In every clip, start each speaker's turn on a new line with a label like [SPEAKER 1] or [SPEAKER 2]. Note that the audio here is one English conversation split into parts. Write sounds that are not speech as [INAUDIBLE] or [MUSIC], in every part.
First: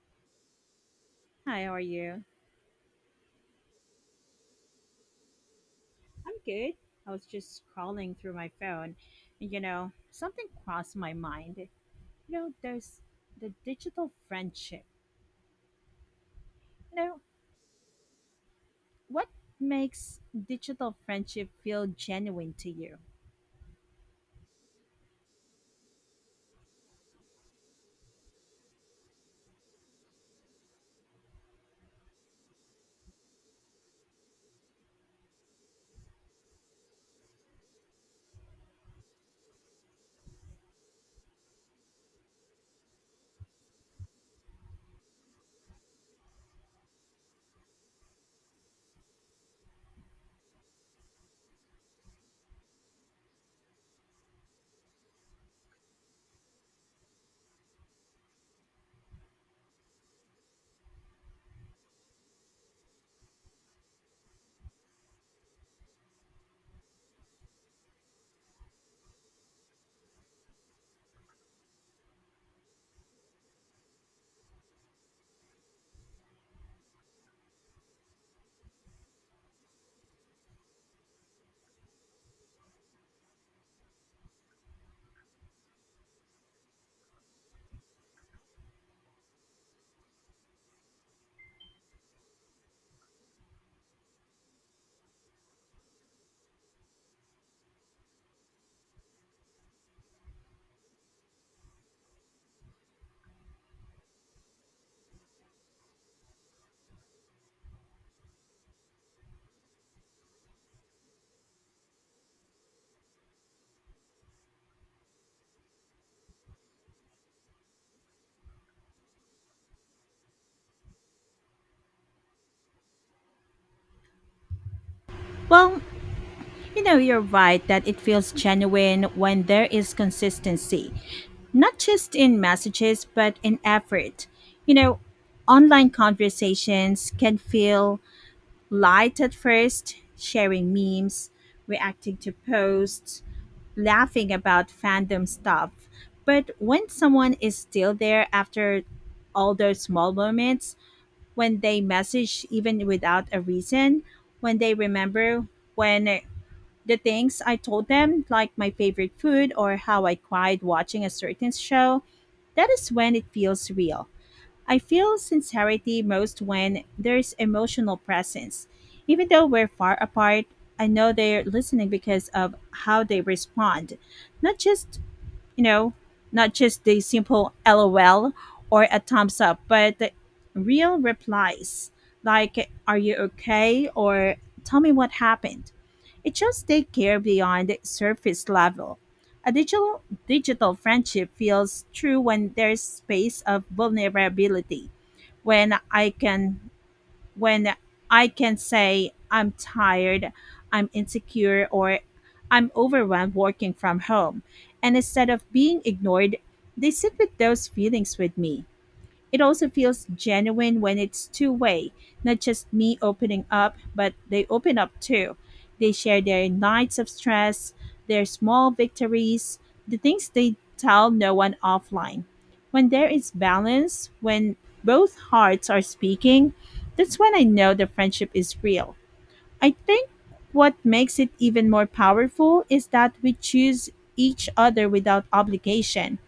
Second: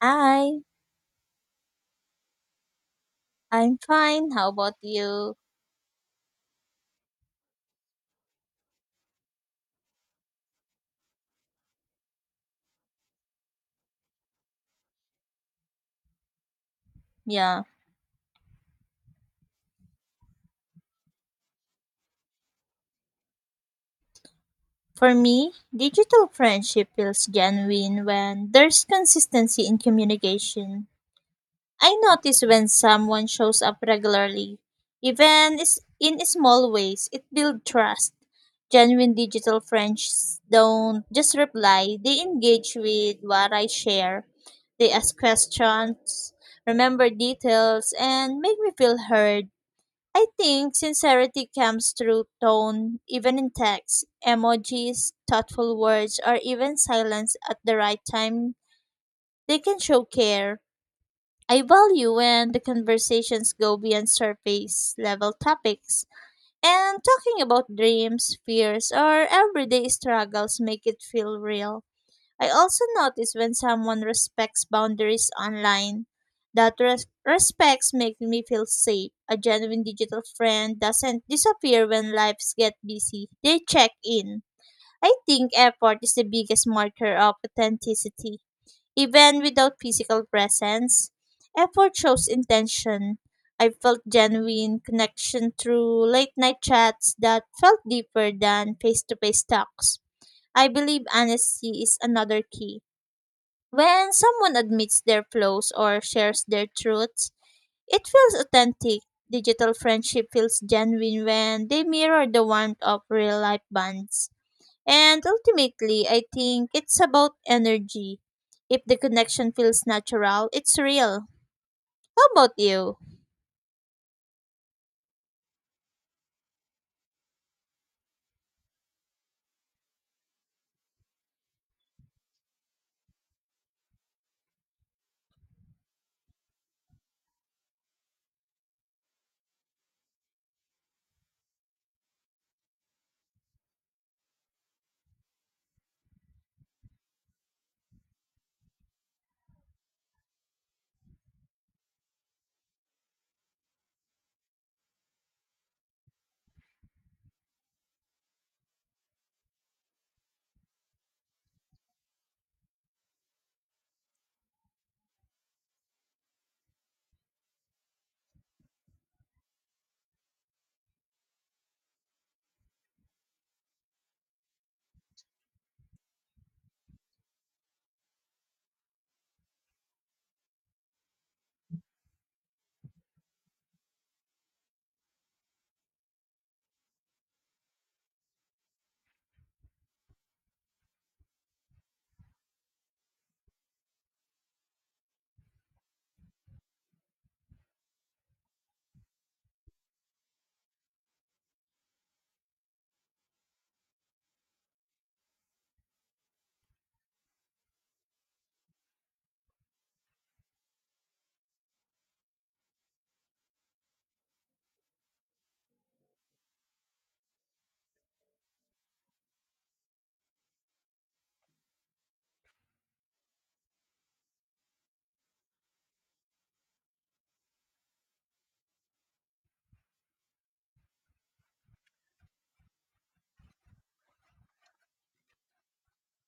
[SPEAKER 1] Hi,
[SPEAKER 2] Hi, how are you?
[SPEAKER 1] I'm fine. How about you?
[SPEAKER 2] I'm good. I was just scrolling through my phone, and something crossed my mind. There's the digital friendship. You know,
[SPEAKER 1] Yeah,
[SPEAKER 2] what makes digital friendship feel genuine to you?
[SPEAKER 1] for me, digital friendship feels genuine when there's consistency in communication. I notice when someone shows up regularly, even in small ways, it builds trust. Genuine digital friends don't just reply, they engage with what I share. They ask questions, remember details, and make me feel heard. I think sincerity comes through tone, even in text, emojis, thoughtful words, or even silence at the right time. They can show care. I value when the conversations go beyond surface level topics. And talking about dreams, fears, or everyday struggles make it feel real. I also notice when someone respects boundaries online, respects make me feel safe. A genuine digital friend doesn't disappear when lives get busy. They check in. I think effort is the biggest marker of authenticity. Even without physical presence, effort shows intention. I felt genuine connection through late night chats that felt deeper than face to face talks. I believe honesty is another key. When someone admits their flaws or shares their truths, it feels authentic. Digital friendship feels genuine when they mirror the warmth of real life bonds. And ultimately, I think it's about energy. If the connection feels natural, it's real. How about you?
[SPEAKER 2] Well, you're right that it feels genuine when there is consistency, not just in messages, but in effort. You know, Online conversations can feel light at first, sharing memes, reacting to posts, laughing about fandom stuff. But when someone is still there after all those small moments, when they message even without a reason, when they remember when the things I told them, like my favorite food or how I cried watching a certain show, that is when it feels real. I feel sincerity most when there's emotional presence. Even though we're far apart, I know they're listening because of how they respond, not just you know, not just the simple LOL or a thumbs up, but the real replies like, "Are you okay?" or "Tell me what happened." It shows they care beyond the surface level. A digital friendship feels true when there's space of vulnerability, when I can when I can say I'm tired, I'm insecure, or I'm overwhelmed working from home. And instead of being ignored, they sit with those feelings with me. It also feels genuine when it's two-way, not just me opening up, but they open up too. They share their nights of stress, their small victories, the things they tell no one offline. When there is balance, when both hearts are speaking, that's when I know the friendship is real. I think what makes it even more powerful is that we choose each other without obligation.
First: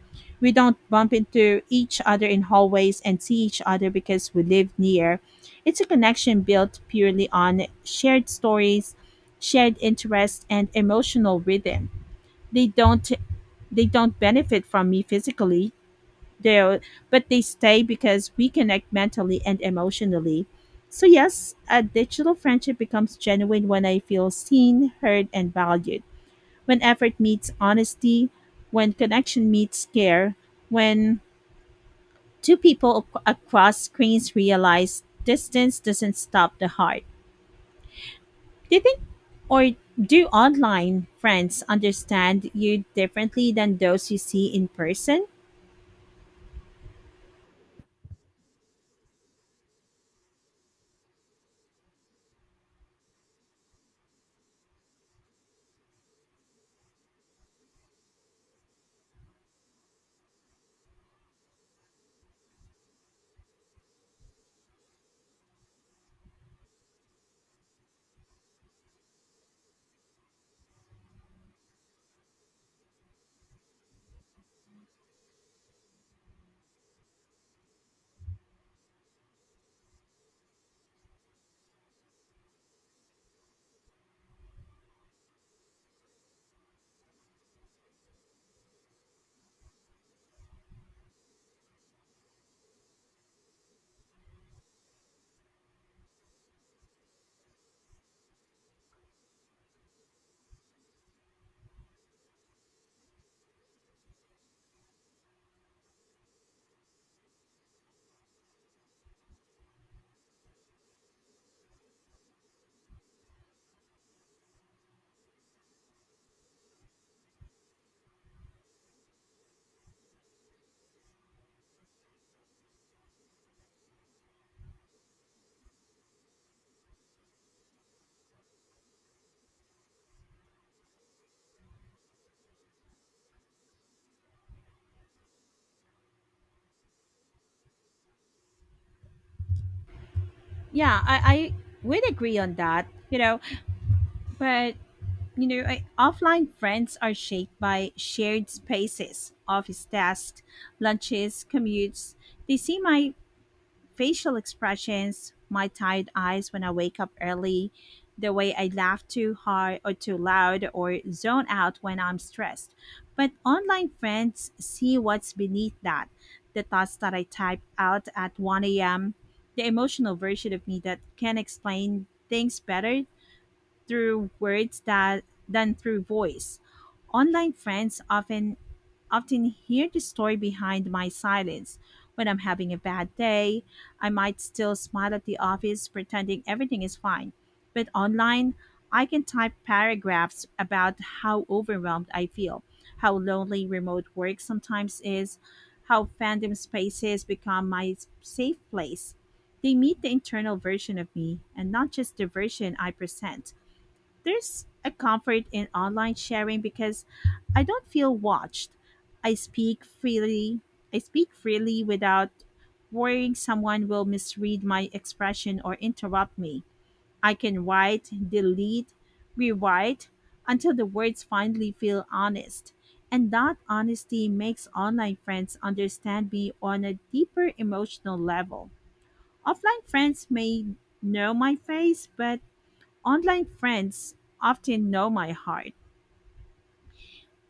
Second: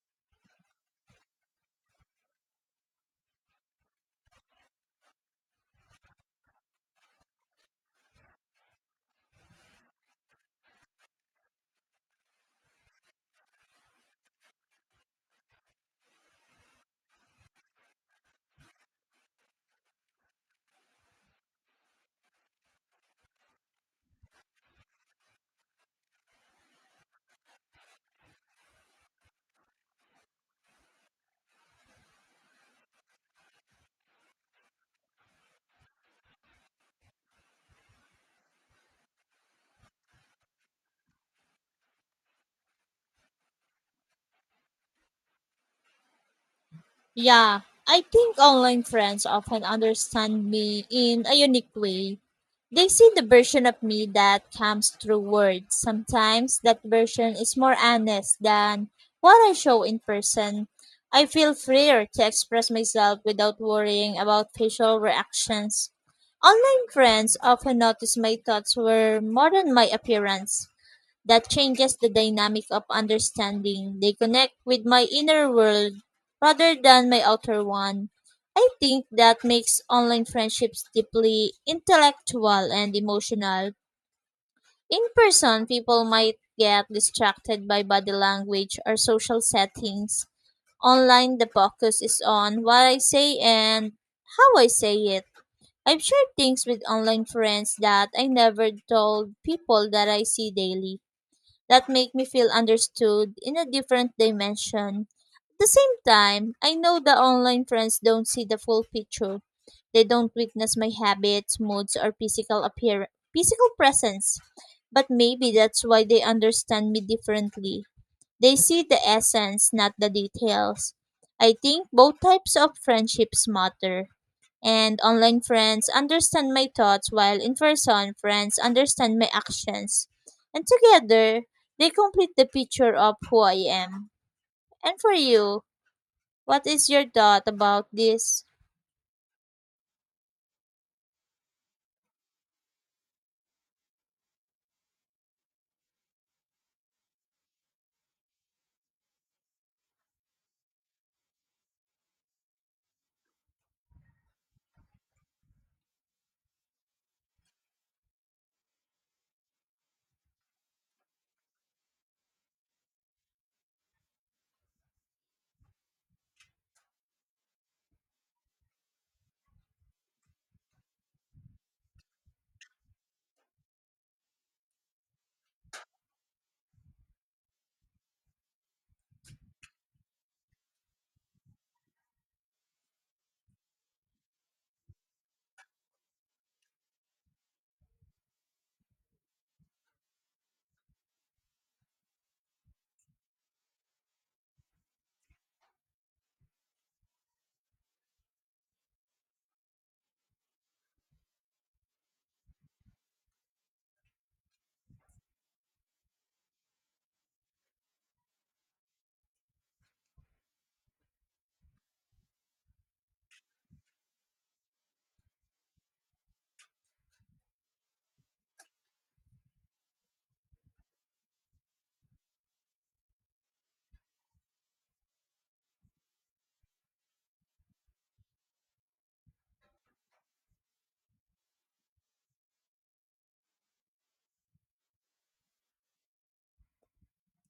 [SPEAKER 2] We don't bump into each other in hallways and see each other because we live near. It's a connection built purely on shared stories, shared interests and emotional rhythm. They don't they don't benefit from me physically, they but they stay because we connect mentally and emotionally. So yes, a digital friendship becomes genuine when I feel seen, heard, and valued. When effort meets honesty, when connection meets care, when two people across screens realize distance doesn't stop the heart. Do you think or do online friends understand you differently than those you see in person?
[SPEAKER 1] Yeah, I think online friends often understand me in a unique way. They see the version of me that comes through words. Sometimes that version is more honest than what I show in person. I feel freer to express myself without worrying about facial reactions. Online friends often notice my thoughts were more than my appearance. That changes the dynamic of understanding. They connect with my inner world rather than my outer one. I think that makes online friendships deeply intellectual and emotional. In person, people might get distracted by body language or social settings. Online, the focus is on what I say and how I say it. I've shared things with online friends that I never told people that I see daily that make me feel understood in a different dimension. At the same time, I know the online friends don't see the full picture. They don't witness my habits, moods, or physical presence. But maybe that's why they understand me differently. They see the essence, not the details. I think both types of friendships matter, and online friends understand my thoughts while in person friends understand my actions. And together, they complete the picture of who I am. And for you, what is your thought about this?
[SPEAKER 2] Yeah, I would agree on that. But offline friends are shaped by shared spaces, office desks, lunches, commutes. They see my facial expressions, my tired eyes when I wake up early, the way I laugh too hard or too loud or zone out when I'm stressed. But online friends see what's beneath that: the thoughts that I type out at 1 a.m., the emotional version of me that can explain things better through words that than through voice. Online friends often hear the story behind my silence. When I'm having a bad day, I might still smile at the office pretending everything is fine. But online, I can type paragraphs about how overwhelmed I feel, how lonely remote work sometimes is, how fandom spaces become my safe place. They meet the internal version of me and not just the version I present. There's a comfort in online sharing because I don't feel watched. I speak freely. I speak freely without worrying someone will misread my expression or interrupt me. I can write, delete, rewrite until the words finally feel honest. And that honesty makes online friends understand me on a deeper emotional level. Offline friends may know my face, but online friends often know my heart.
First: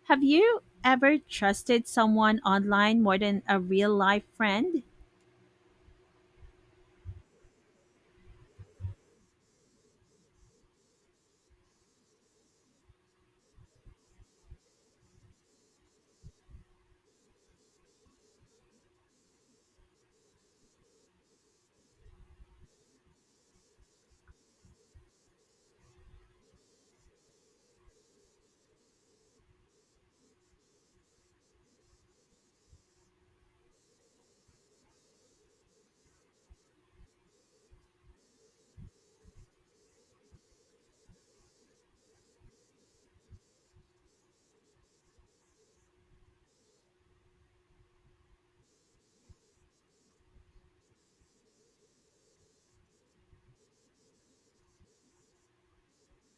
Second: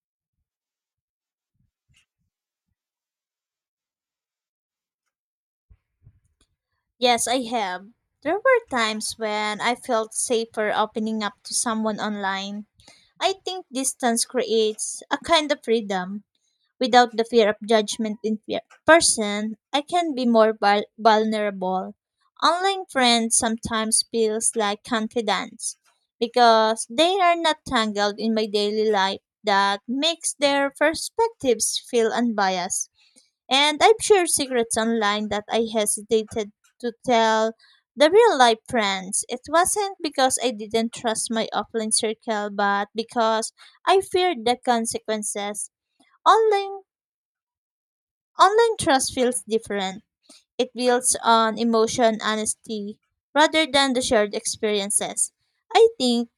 [SPEAKER 2] Have you ever trusted someone online more than a real life friend?
[SPEAKER 1] Yes, I have. There were times when I felt safer opening up to someone online. I think distance creates a kind of freedom without the fear of judgment. In fear. Person, I can be more vulnerable. Online friends sometimes feels like confidence because they are not tangled in my daily life. That makes their perspectives feel unbiased. And I've shared secrets online that I hesitated to tell the real life friends. It wasn't because I didn't trust my offline circle, but because I feared the consequences. Online Online trust feels different. It builds on emotion honesty rather than the shared experiences. I think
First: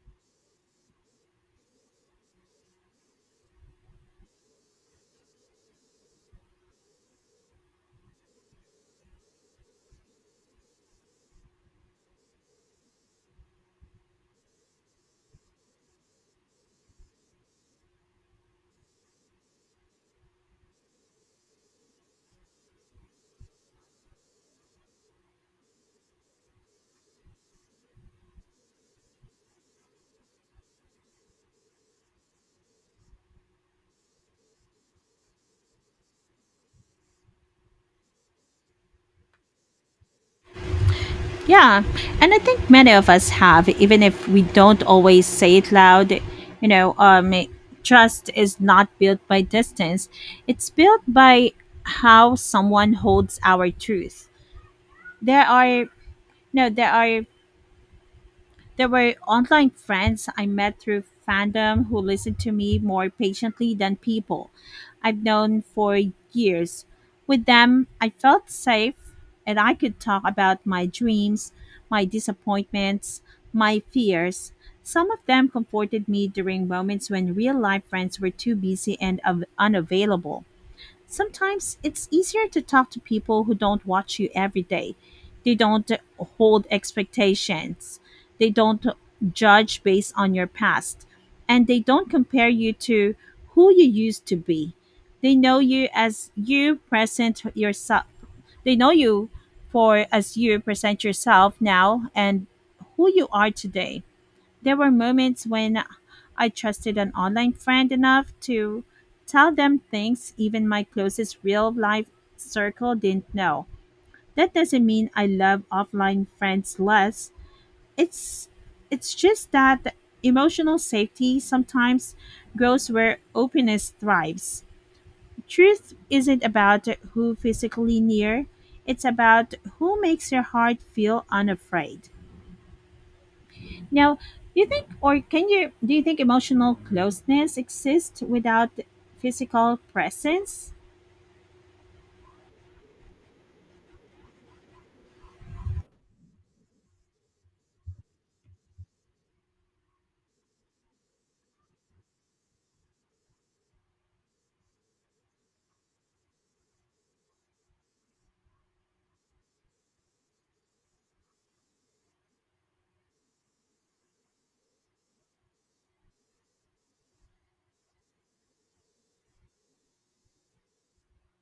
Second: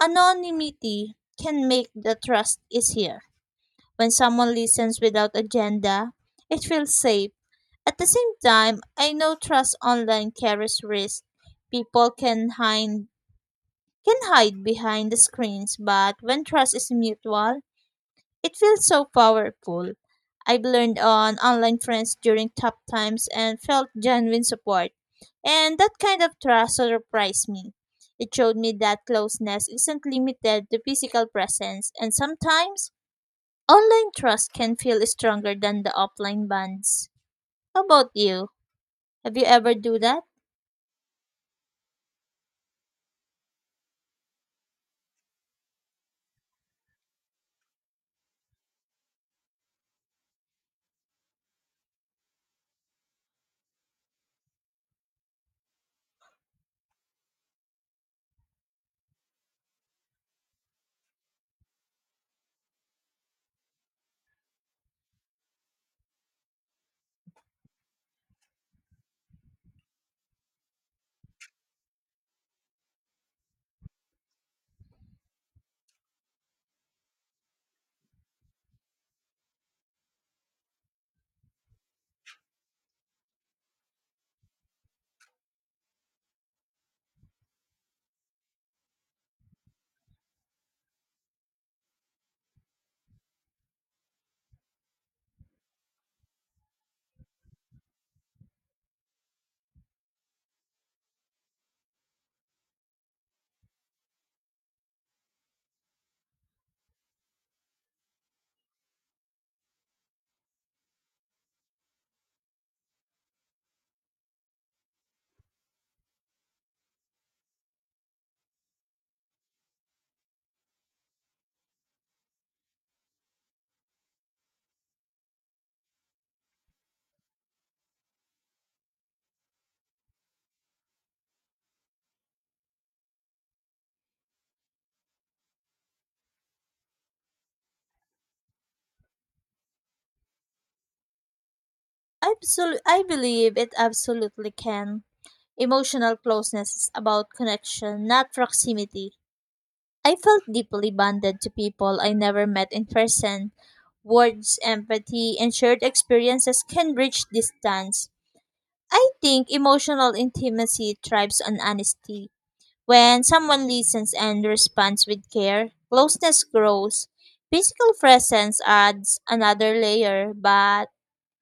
[SPEAKER 1] anonymity can make the trust easier. When someone listens without agenda, it feels safe. At the same time, I know trust online carries risk. People can hide behind the screens, but when trust is mutual, it feels so powerful. I've learned on online friends during tough times and felt genuine support. And that kind of trust surprised me. It showed me that closeness isn't limited to physical presence, and sometimes online trust can feel stronger than the offline bonds. How about you? Have you ever do that?
[SPEAKER 2] Yeah, and I think many of us have, even if we don't always say it loud. You know, um, Trust is not built by distance, it's built by how someone holds our truth. There are, no, there were online friends I met through fandom who listened to me more patiently than people I've known for years. With them, I felt safe and I could talk about my dreams, my disappointments, my fears. Some of them comforted me during moments when real life friends were too busy and unavailable. Sometimes it's easier to talk to people who don't watch you every day. They don't hold expectations. They don't judge based on your past. And they don't compare you to who you used to be. They know you as you present yourself. They know you for as you present yourself now and who you are today. There were moments when I trusted an online friend enough to tell them things even my closest real life circle didn't know. That doesn't mean I love offline friends less. It's it's just that emotional safety sometimes grows where openness thrives. Truth isn't about who physically near, it's about who makes your heart feel unafraid. Now, do you think or can you do you think emotional closeness exists without physical presence?
[SPEAKER 1] I believe it absolutely can. Emotional closeness is about connection, not proximity. I felt deeply bonded to people I never met in person. Words, empathy, and shared experiences can bridge distance. I think emotional intimacy thrives on honesty. When someone listens and responds with care, closeness grows. Physical presence adds another layer, but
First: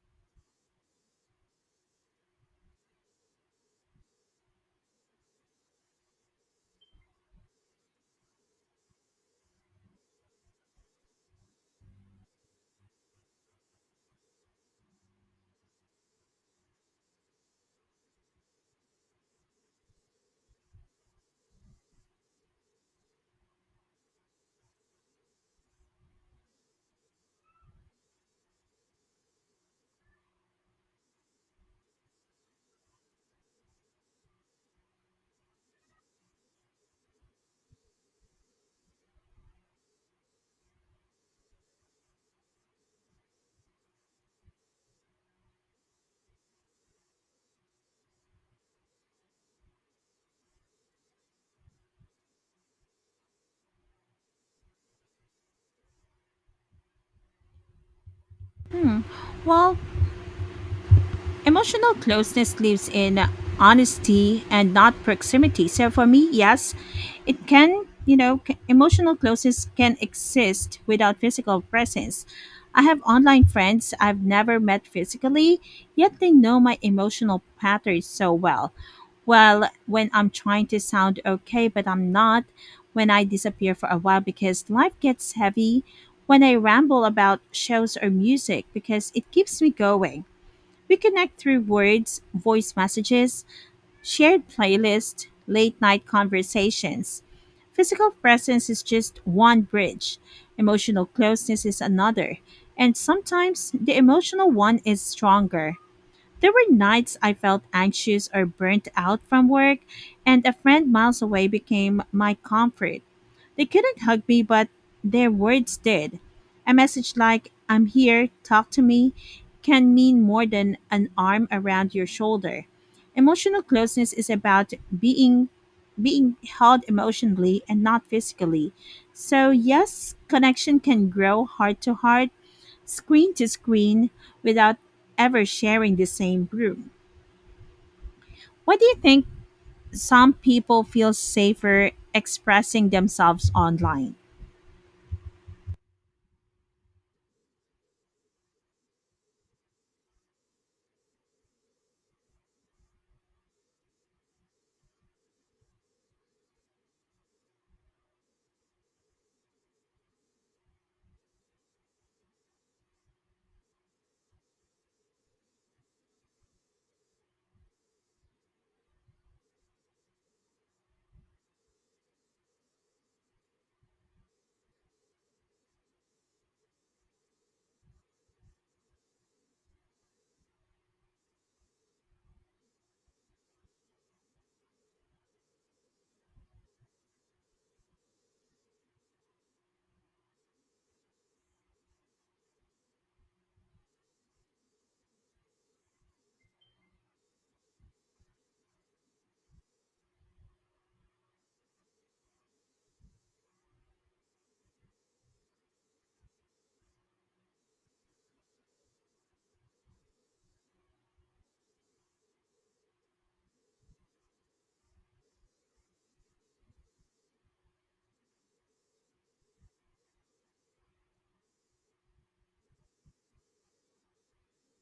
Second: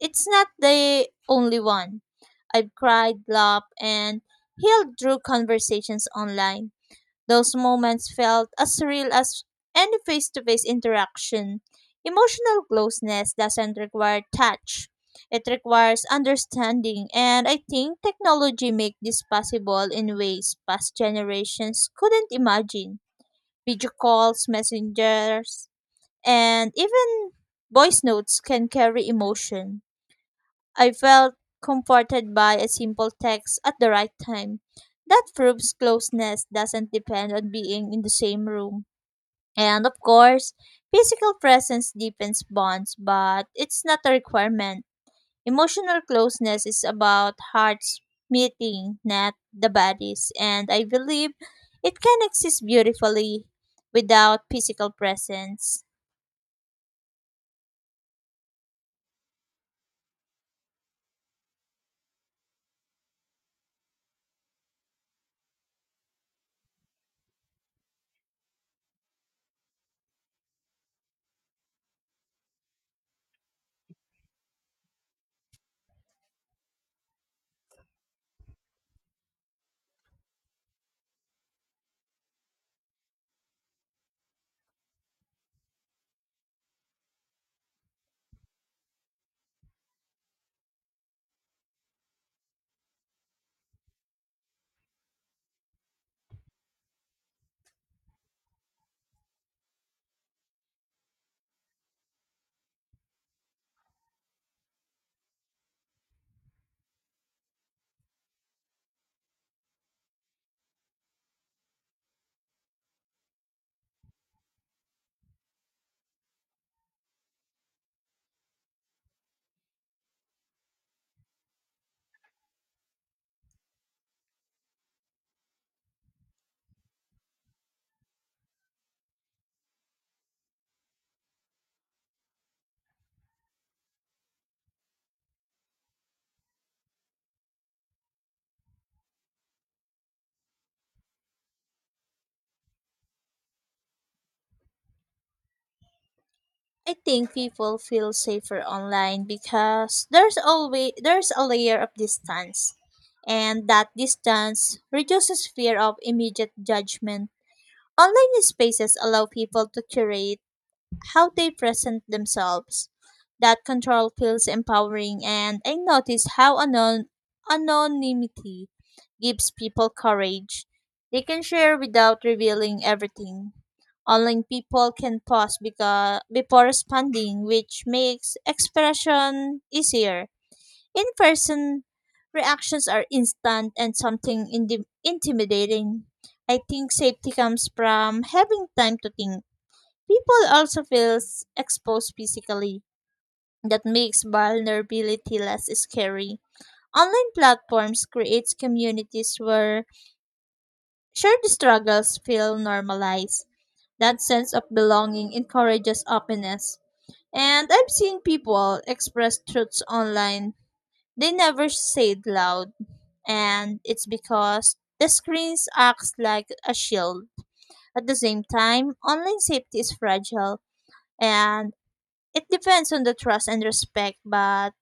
[SPEAKER 1] it's not the only one. I've cried, laughed, and healed through conversations online. Those moments felt as real as any face to face interaction. Emotional closeness doesn't require touch, it requires understanding, and I think technology makes this possible in ways past generations couldn't imagine. Video calls, messengers, and even voice notes can carry emotion. I felt comforted by a simple text at the right time. That proves closeness doesn't depend on being in the same room. And of course, physical presence deepens bonds, but it's not a requirement. Emotional closeness is about hearts meeting, not the bodies, and I believe it can exist beautifully without physical presence.
[SPEAKER 2] Well, emotional closeness lives in honesty and not proximity. So for me, yes, it can, emotional closeness can exist without physical presence. I have online friends I've never met physically, yet they know my emotional patterns so well. Well, when I'm trying to sound okay, but I'm not, when I disappear for a while because life gets heavy, when I ramble about shows or music because it keeps me going, we connect through words, voice messages, shared playlists, late night conversations. Physical presence is just one bridge, emotional closeness is another, and sometimes the emotional one is stronger. There were nights I felt anxious or burnt out from work, and a friend miles away became my comfort. They couldn't hug me, but their words did. A message like, "I'm here, talk to me," can mean more than an arm around your shoulder. Emotional closeness is about being held emotionally and not physically. So yes, connection can grow heart to heart, screen to screen without ever sharing the same room. Why do you think some people feel safer expressing themselves online?
[SPEAKER 1] I think people feel safer online because there's a layer of distance, and that distance reduces fear of immediate judgment. Online spaces allow people to curate how they present themselves. That control feels empowering, and I notice how anonymity gives people courage. They can share without revealing everything. Online, people can pause because, before responding, which makes expression easier. In person, reactions are instant and intimidating. I think safety comes from having time to think. People also feel exposed physically. That makes vulnerability less scary. Online platforms create communities where shared struggles feel normalized. That sense of belonging encourages openness. And I've seen people express truths online they never said loud, and it's because the screens acts like a shield. At the same time, online safety is fragile, and it depends on the trust and respect, but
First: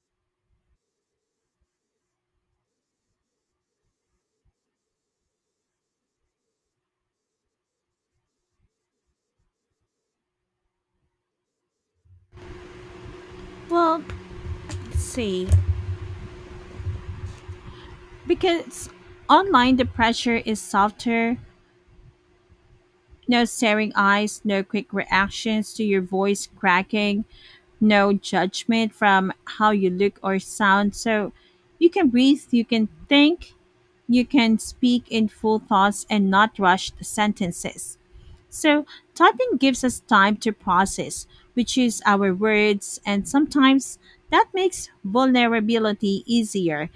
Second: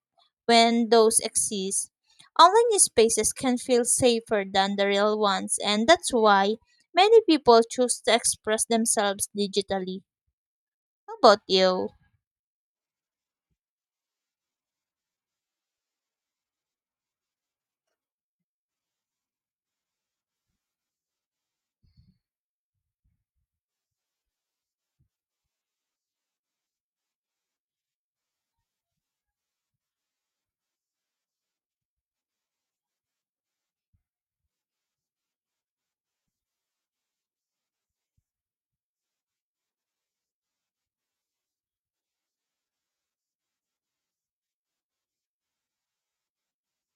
[SPEAKER 1] when those exist, online spaces can feel safer than the real ones, and that's why many people choose to express themselves digitally. How about you?
[SPEAKER 2] Well, let's see, because online the pressure is softer. No staring eyes, no quick reactions to your voice cracking, no judgment from how you look or sound. So you can breathe, you can think, you can speak in full thoughts and not rushed sentences. So, typing gives us time to process. We choose our words, and sometimes that makes vulnerability easier.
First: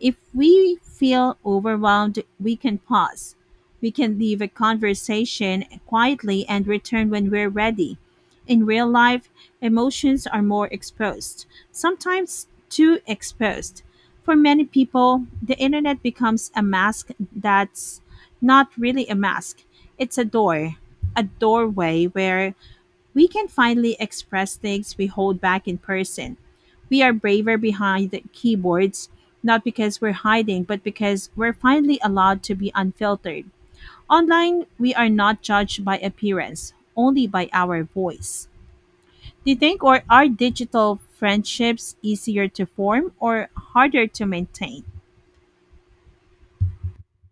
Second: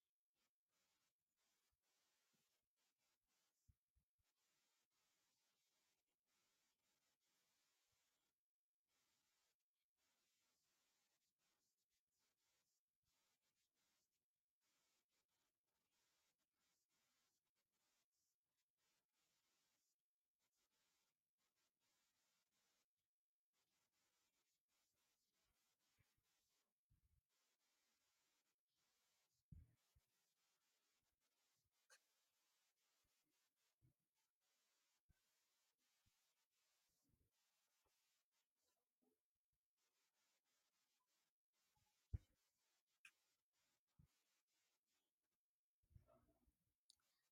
[SPEAKER 2] If we feel overwhelmed, we can pause. We can leave a conversation quietly and return when we're ready. In real life, emotions are more exposed, sometimes too exposed. For many people, the internet becomes a mask that's not really a mask, it's a doorway where we can finally express things we hold back in person. We are braver behind the keyboards, not because we're hiding, but because we're finally allowed to be unfiltered. Online, we are not judged by appearance, only by our voice. Do you think or are digital friendships easier to form or harder to maintain?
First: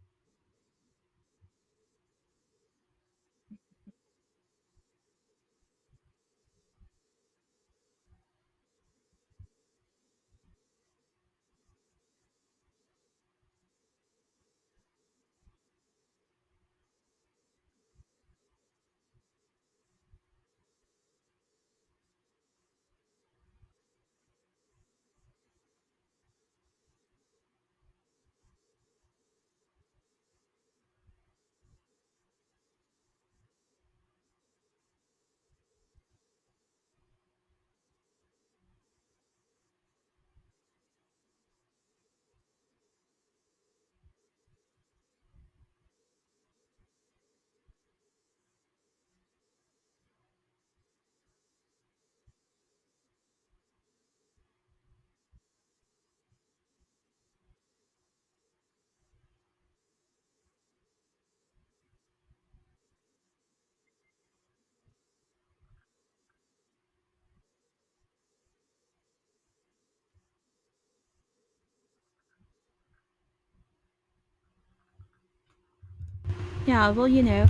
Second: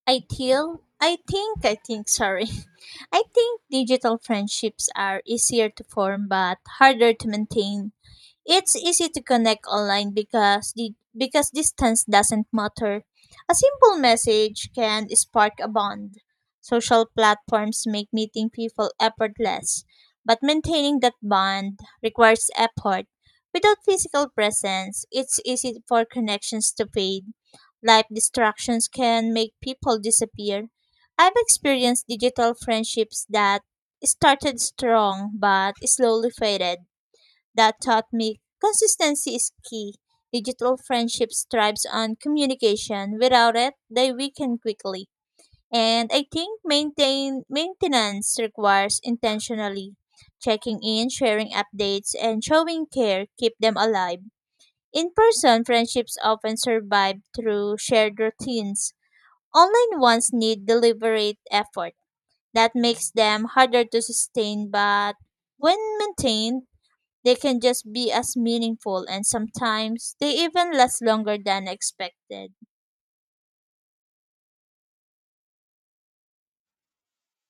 [SPEAKER 1] I feel, I think, sorry. [LAUGHS] I think digital friendships are easier to form but harder to maintain. It's easy to connect online because distance doesn't matter. A simple message can spark a bond. Social platforms make meeting people effortless, but maintaining that bond requires effort. Without physical presence, it's easy for connections to fade. Life distractions can make people disappear. I've experienced digital friendships that started strong but slowly faded. That taught me consistency is key. Digital friendships thrives on communication. Without it, they weaken quickly. And I think maintain maintenance requires intentionally checking in, sharing updates, and showing care keep them alive. In person, friendships often survive through shared routines. Online ones need deliberate effort. That makes them harder to sustain, but when maintained, they can just be as meaningful and sometimes they even last longer than expected.
[SPEAKER 2] Yeah, well,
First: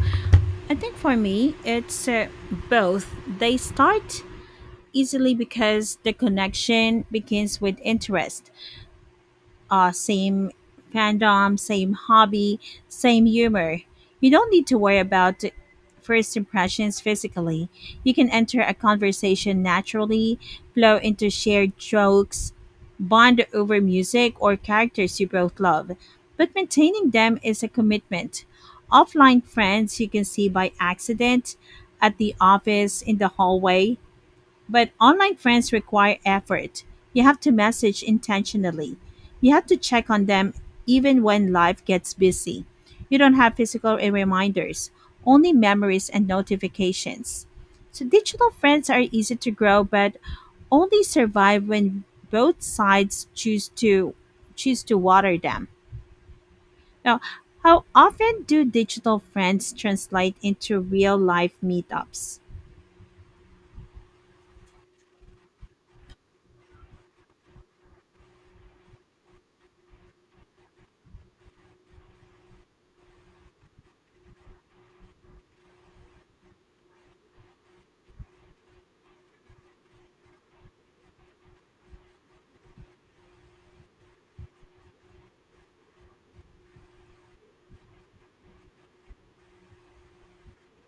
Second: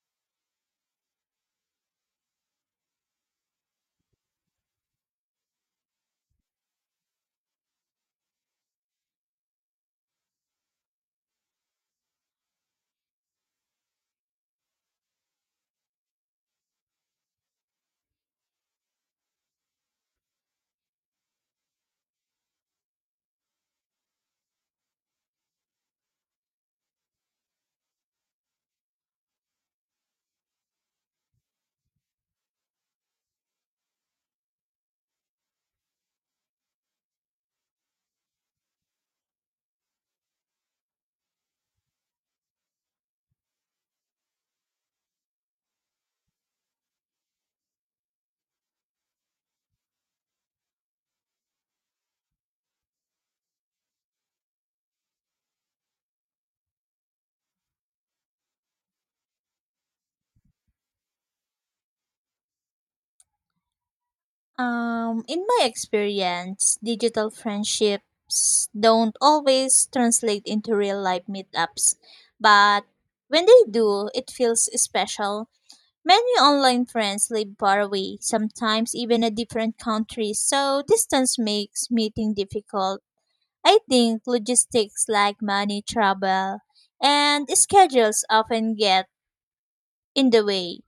[SPEAKER 2] I think for me, it's both. They start easily because the connection begins with interest, same fandom, same hobby, same humor. You don't need to worry about first impressions physically. You can enter a conversation naturally, flow into shared jokes, bond over music or characters you both love. But maintaining them is a commitment. Offline friends you can see by accident, at the office, in the hallway, but online friends require effort. You have to message intentionally. You have to check on them even when life gets busy. You don't have physical reminders, only memories and notifications. So digital friends are easy to grow but only survive when both sides choose to water them. Now, how often do digital friends translate into real life meetups?
[SPEAKER 1] In my experience, digital friendships don't always translate into real life meetups, but when they do, it feels special. Many online friends live far away, sometimes even a different country, so distance makes meeting difficult. I think logistics like money, travel, and schedules often get in the way.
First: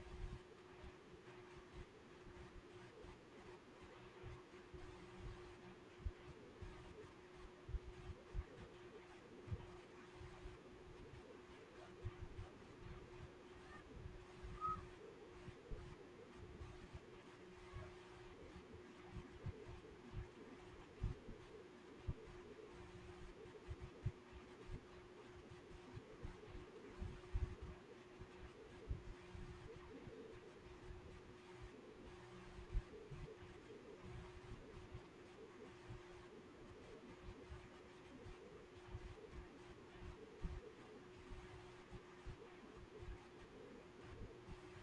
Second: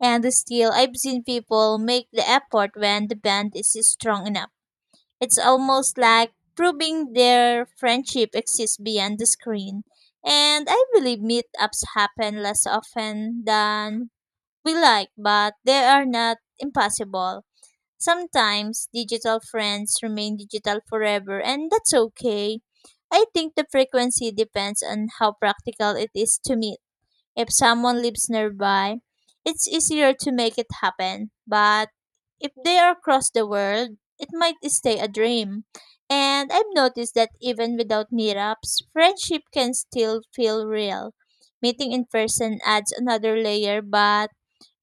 [SPEAKER 1] And still, I've seen people make the effort when the band is strong enough. It's almost like proving their friendship exists beyond the screen. And I believe meetups happen less often than we like, but they are not impossible. Sometimes digital friends remain digital forever, and that's okay. I think the frequency depends on how practical it is to meet. If someone lives nearby, it's easier to make it happen, but if they are across the world, it might stay a dream. And I've noticed that even without meetups, friendship can still feel real. Meeting in person adds another layer, but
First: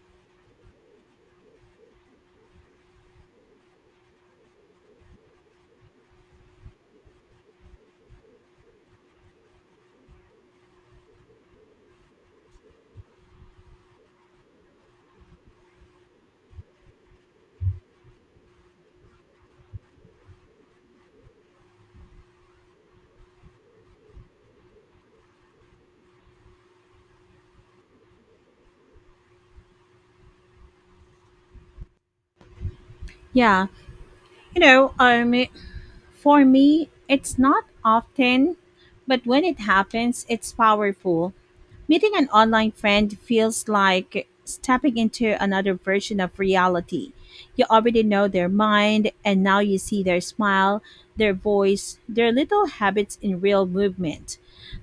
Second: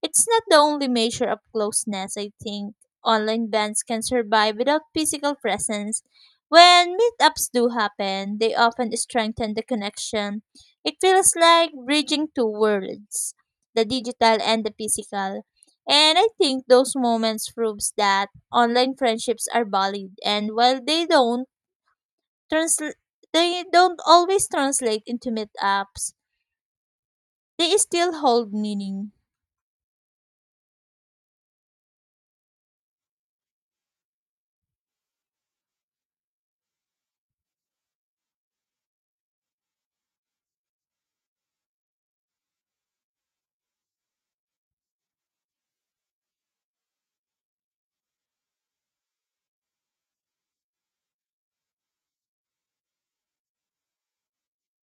[SPEAKER 1] it's not the only measure of closeness, I think. Online bands can survive without physical presence. When meetups do happen, they often strengthen the connection. It feels like bridging two worlds, the digital and the physical. And I think those moments proves that online friendships are valid, and while transl- they don't always translate into meetups, they still hold meaning.
[SPEAKER 2] Yeah, you know, um, For me, it's not often, but when it happens, it's powerful. Meeting an online friend feels like stepping into another version of reality. You already know their mind, and now you see their smile, their voice, their little habits in real movement.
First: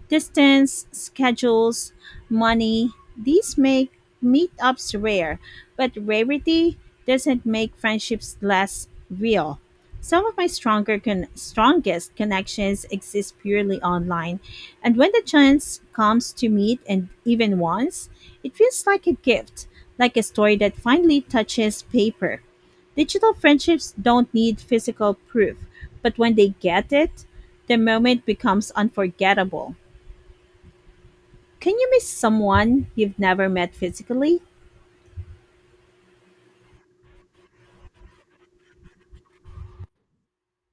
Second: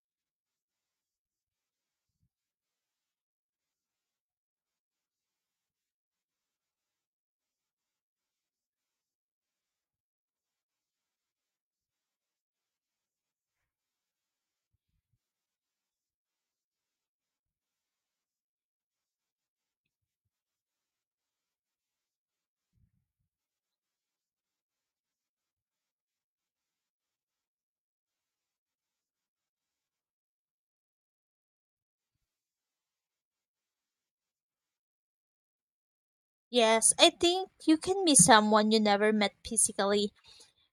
[SPEAKER 2] Distance, schedules, money, these make meetups rare, but rarity doesn't make friendships less real. Some of my strongest connections exist purely online, and when the chance comes to meet and even once, it feels like a gift, like a story that finally touches paper. Digital friendships don't need physical proof, but when they get it, the moment becomes unforgettable. Can you miss someone you've never met physically?
[SPEAKER 1] Yes, I think you can miss someone you never met physically.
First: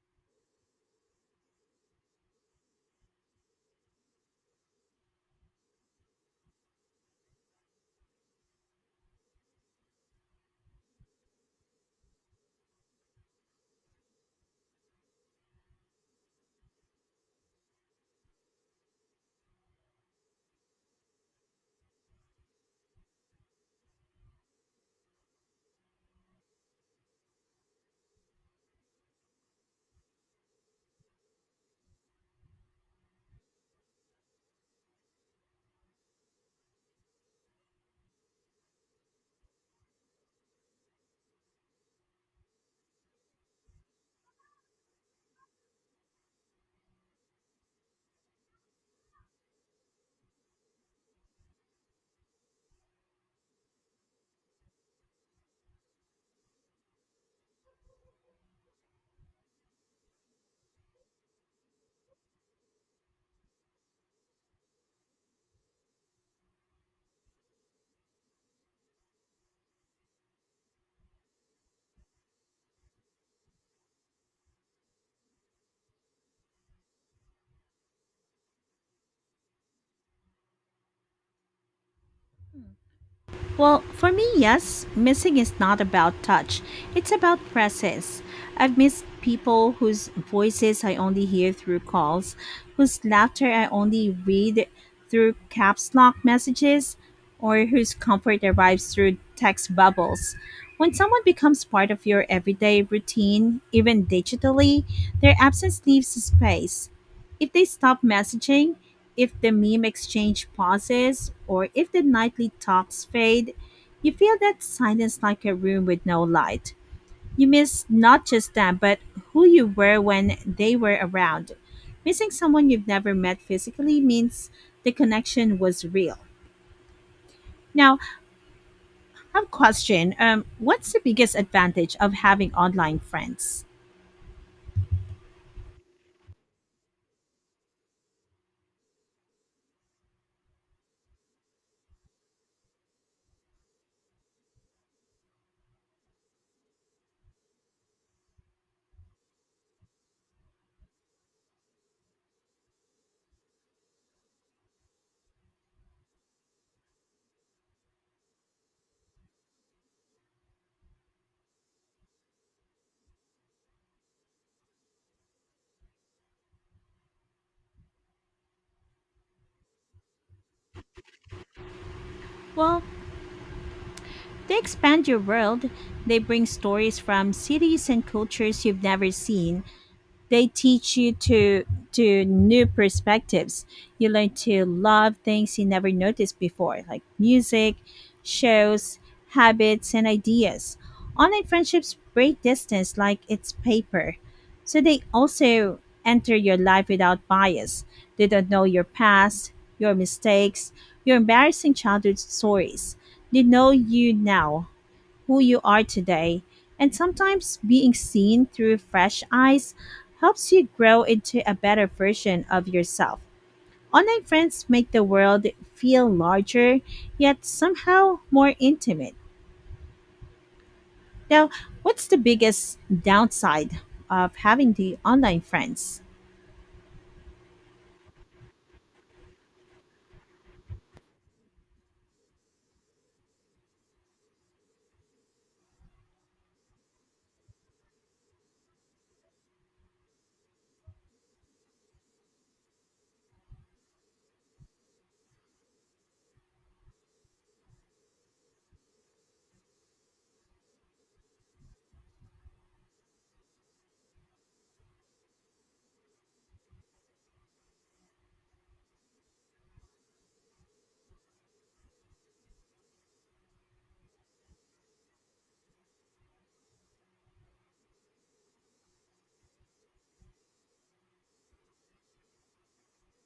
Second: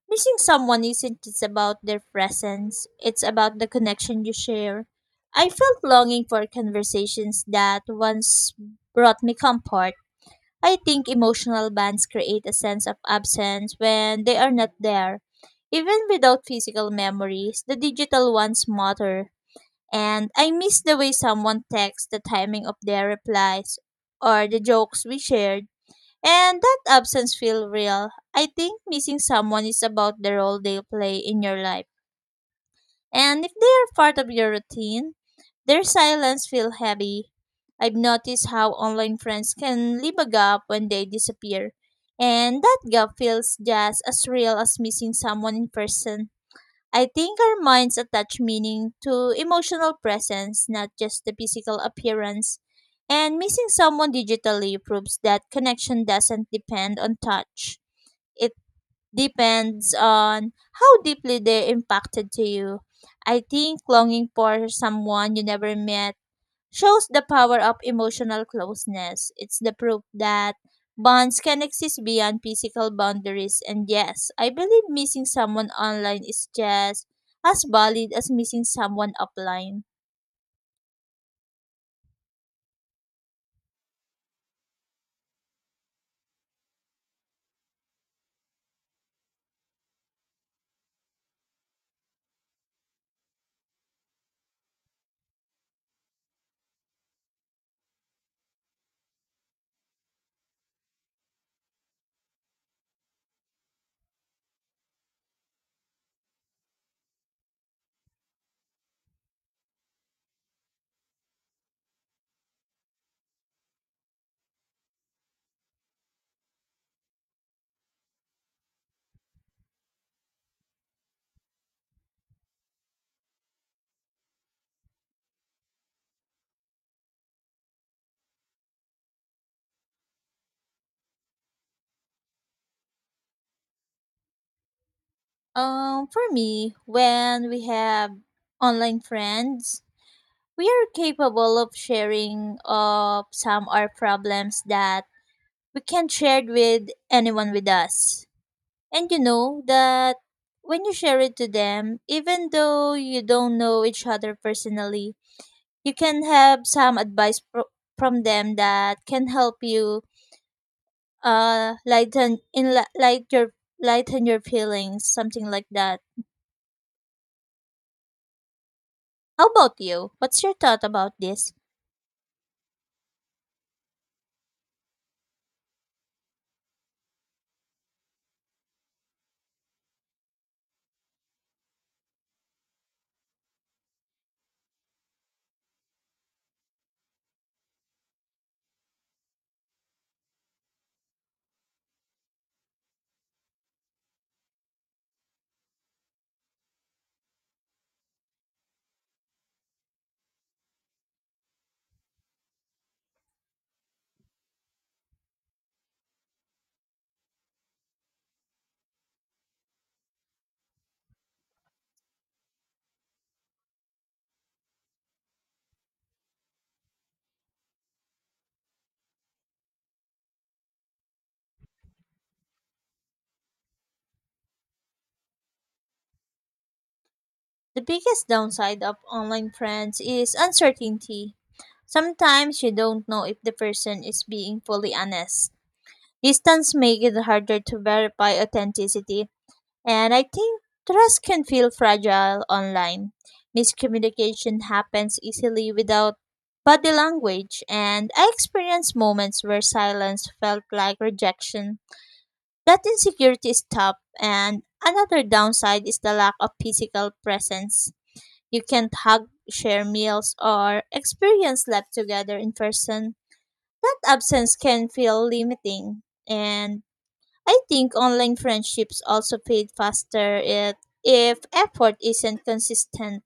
[SPEAKER 1] Missing someone isn't just about their presence, it's about the connection you share. I felt longing for conversations that once brought me comfort. I think emotional bonds create a sense of absence when they are not there. Even without physical memories, the digital ones matter. And I miss the way someone texts, the timing of their replies, or the jokes we shared. And that absence feel real. I think missing someone is about the role they play in your life. And if they are part of your routine, their silence feel heavy. I've noticed how online friends can leave a gap when they disappear. And that gap feels just as real as missing someone in person. I think our minds attach meaning to emotional presence, not just the physical appearance. And missing someone digitally proves that connection doesn't depend on touch. It depends on how deeply they impacted to you. I think longing for someone you never met shows the power of emotional closeness. It's the proof that bonds can exist beyond physical boundaries. And yes, I believe missing someone online is just as valid as missing someone offline.
[SPEAKER 2] Well, for me, yes. Missing is not about touch, it's about presence. I've missed people whose voices I only hear through calls, whose laughter I only read through caps lock messages, or whose comfort arrives through text bubbles. When someone becomes part of your everyday routine, even digitally, their absence leaves space. If they stop messaging, if the meme exchange pauses, or if the nightly talks fade, you feel that silence like a room with no light. You miss not just them, but who you were when they were around. Missing someone you've never met physically means the connection was real. Now, I have a question. What's the biggest advantage of having online friends?
[SPEAKER 1] For me, when we have online friends, we are capable of sharing of some our problems that we can't share with anyone with us. And you know that when you share it to them, even though you don't know each other personally, you can have from them that can help you uh lighten in light your lighten your feelings, something like that. How about you? What's your thought about this?
[SPEAKER 2] Well, they expand your world. They bring stories from cities and cultures you've never seen. They teach you to new perspectives. You learn to love things you never noticed before, like music, shows, habits, and ideas. Online friendships break distance like it's paper. So they also enter your life without bias. They don't know your past, your mistakes, your embarrassing childhood stories. They know you now, who you are today. And sometimes being seen through fresh eyes helps you grow into a better version of yourself. Online friends make the world feel larger, yet somehow more intimate. Now, what's the biggest downside of having the online friends?
[SPEAKER 1] The biggest downside of online friends is uncertainty. Sometimes you don't know if the person is being fully honest. Distance makes it harder to verify authenticity. And I think trust can feel fragile online. Miscommunication happens easily without body language, and I experienced moments where silence felt like rejection. That insecurity is tough, and another downside is the lack of physical presence. You can't hug, share meals, or experience life together in person. That absence can feel limiting, and I think online friendships also fade faster if effort isn't consistent.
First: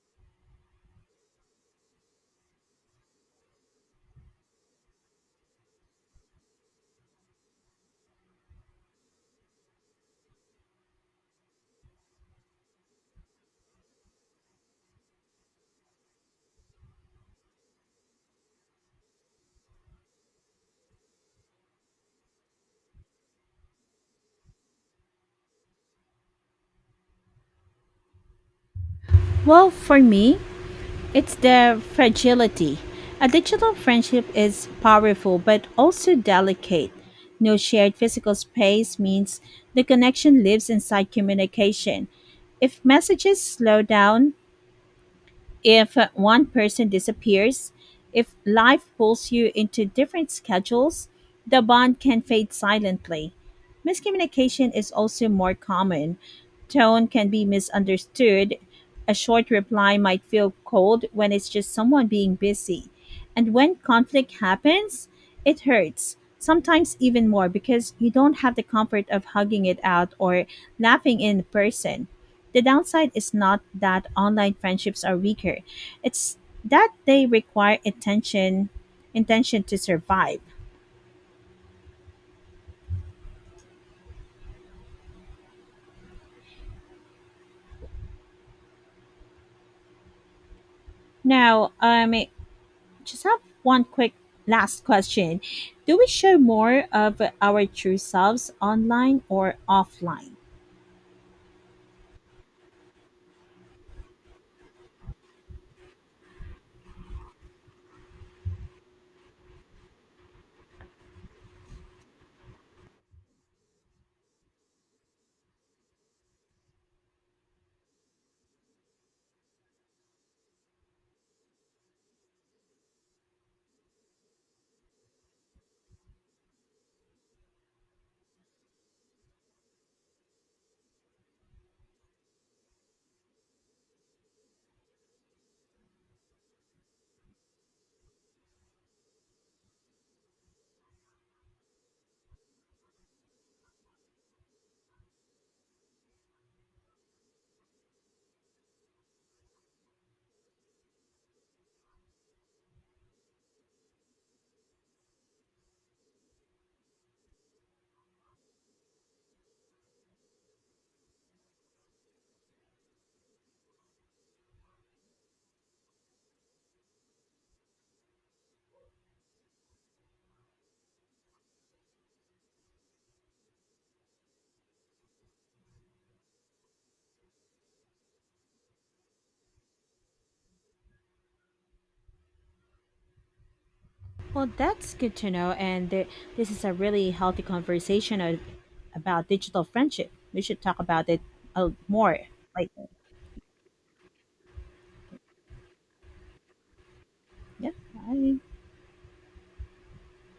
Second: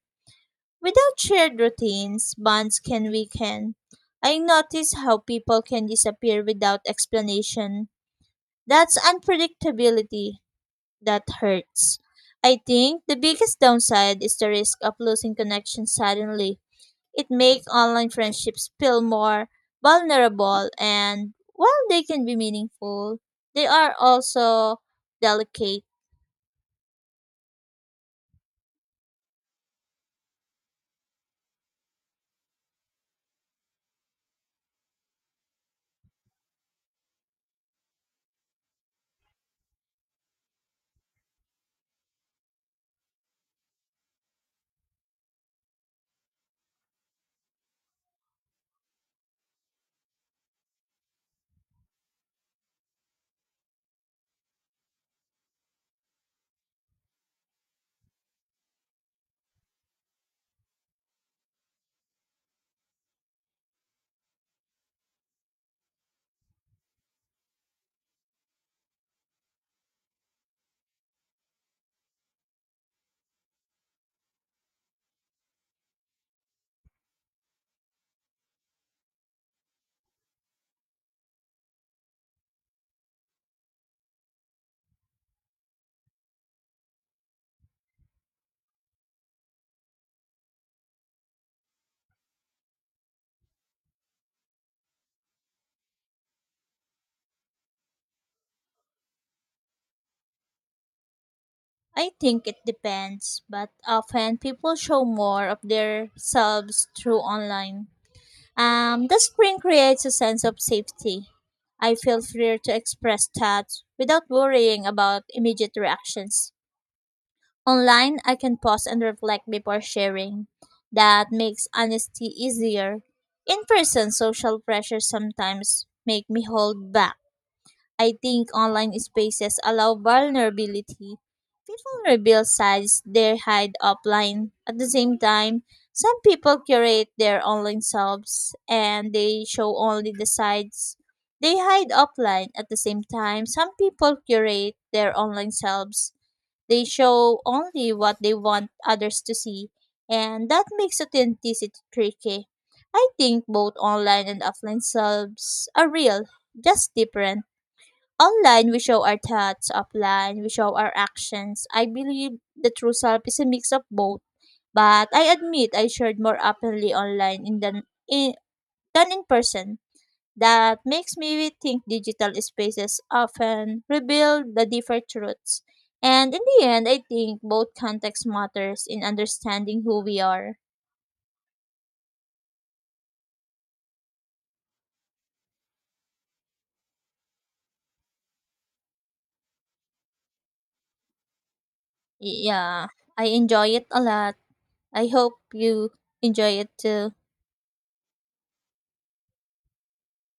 [SPEAKER 1] Without shared routines, bonds can weaken. I notice how people can disappear without explanation. That's unpredictability that hurts. I think the biggest downside is the risk of losing connection suddenly. It makes online friendships feel more vulnerable, and while they can be meaningful, they are also delicate.
[SPEAKER 2] Well, for me, it's the fragility. A digital friendship is powerful but also delicate. No shared physical space means the connection lives inside communication. If messages slow down, if one person disappears, if life pulls you into different schedules, the bond can fade silently. Miscommunication is also more common. Tone can be misunderstood. A short reply might feel cold when it's just someone being busy. And when conflict happens, it hurts, sometimes even more because you don't have the comfort of hugging it out or laughing in person. The downside is not that online friendships are weaker, it's that they require attention intention to survive. Now, just have one quick last question. Do we show more of our true selves online or offline?
[SPEAKER 1] I think it depends, but often people show more of their selves through online. The screen creates a sense of safety. I feel freer to express thoughts without worrying about immediate reactions. Online, I can pause and reflect before sharing. That makes honesty easier. In person, social pressure sometimes make me hold back. I think online spaces allow vulnerability. People reveal sides they hide offline. At the same time, some people curate their online selves and they show only the sides they hide offline. At the same time, some people curate their online selves, they show only what they want others to see, and that makes authenticity tricky. I think both online and offline selves are real, just different. Online, we show our thoughts, offline, we show our actions. I believe the true self is a mix of both, but I admit I shared more openly online in, than in person. That makes me think digital spaces often reveal the different truths. And in the end, I think both context matters in understanding who we are.
[SPEAKER 2] Well, that's good to know. And this is a really healthy conversation about digital friendship. We should talk about it more
[SPEAKER 1] Yeah,
[SPEAKER 2] later.
[SPEAKER 1] I enjoy it a lot. I hope you enjoy it too.
[SPEAKER 2] Yeah. Bye.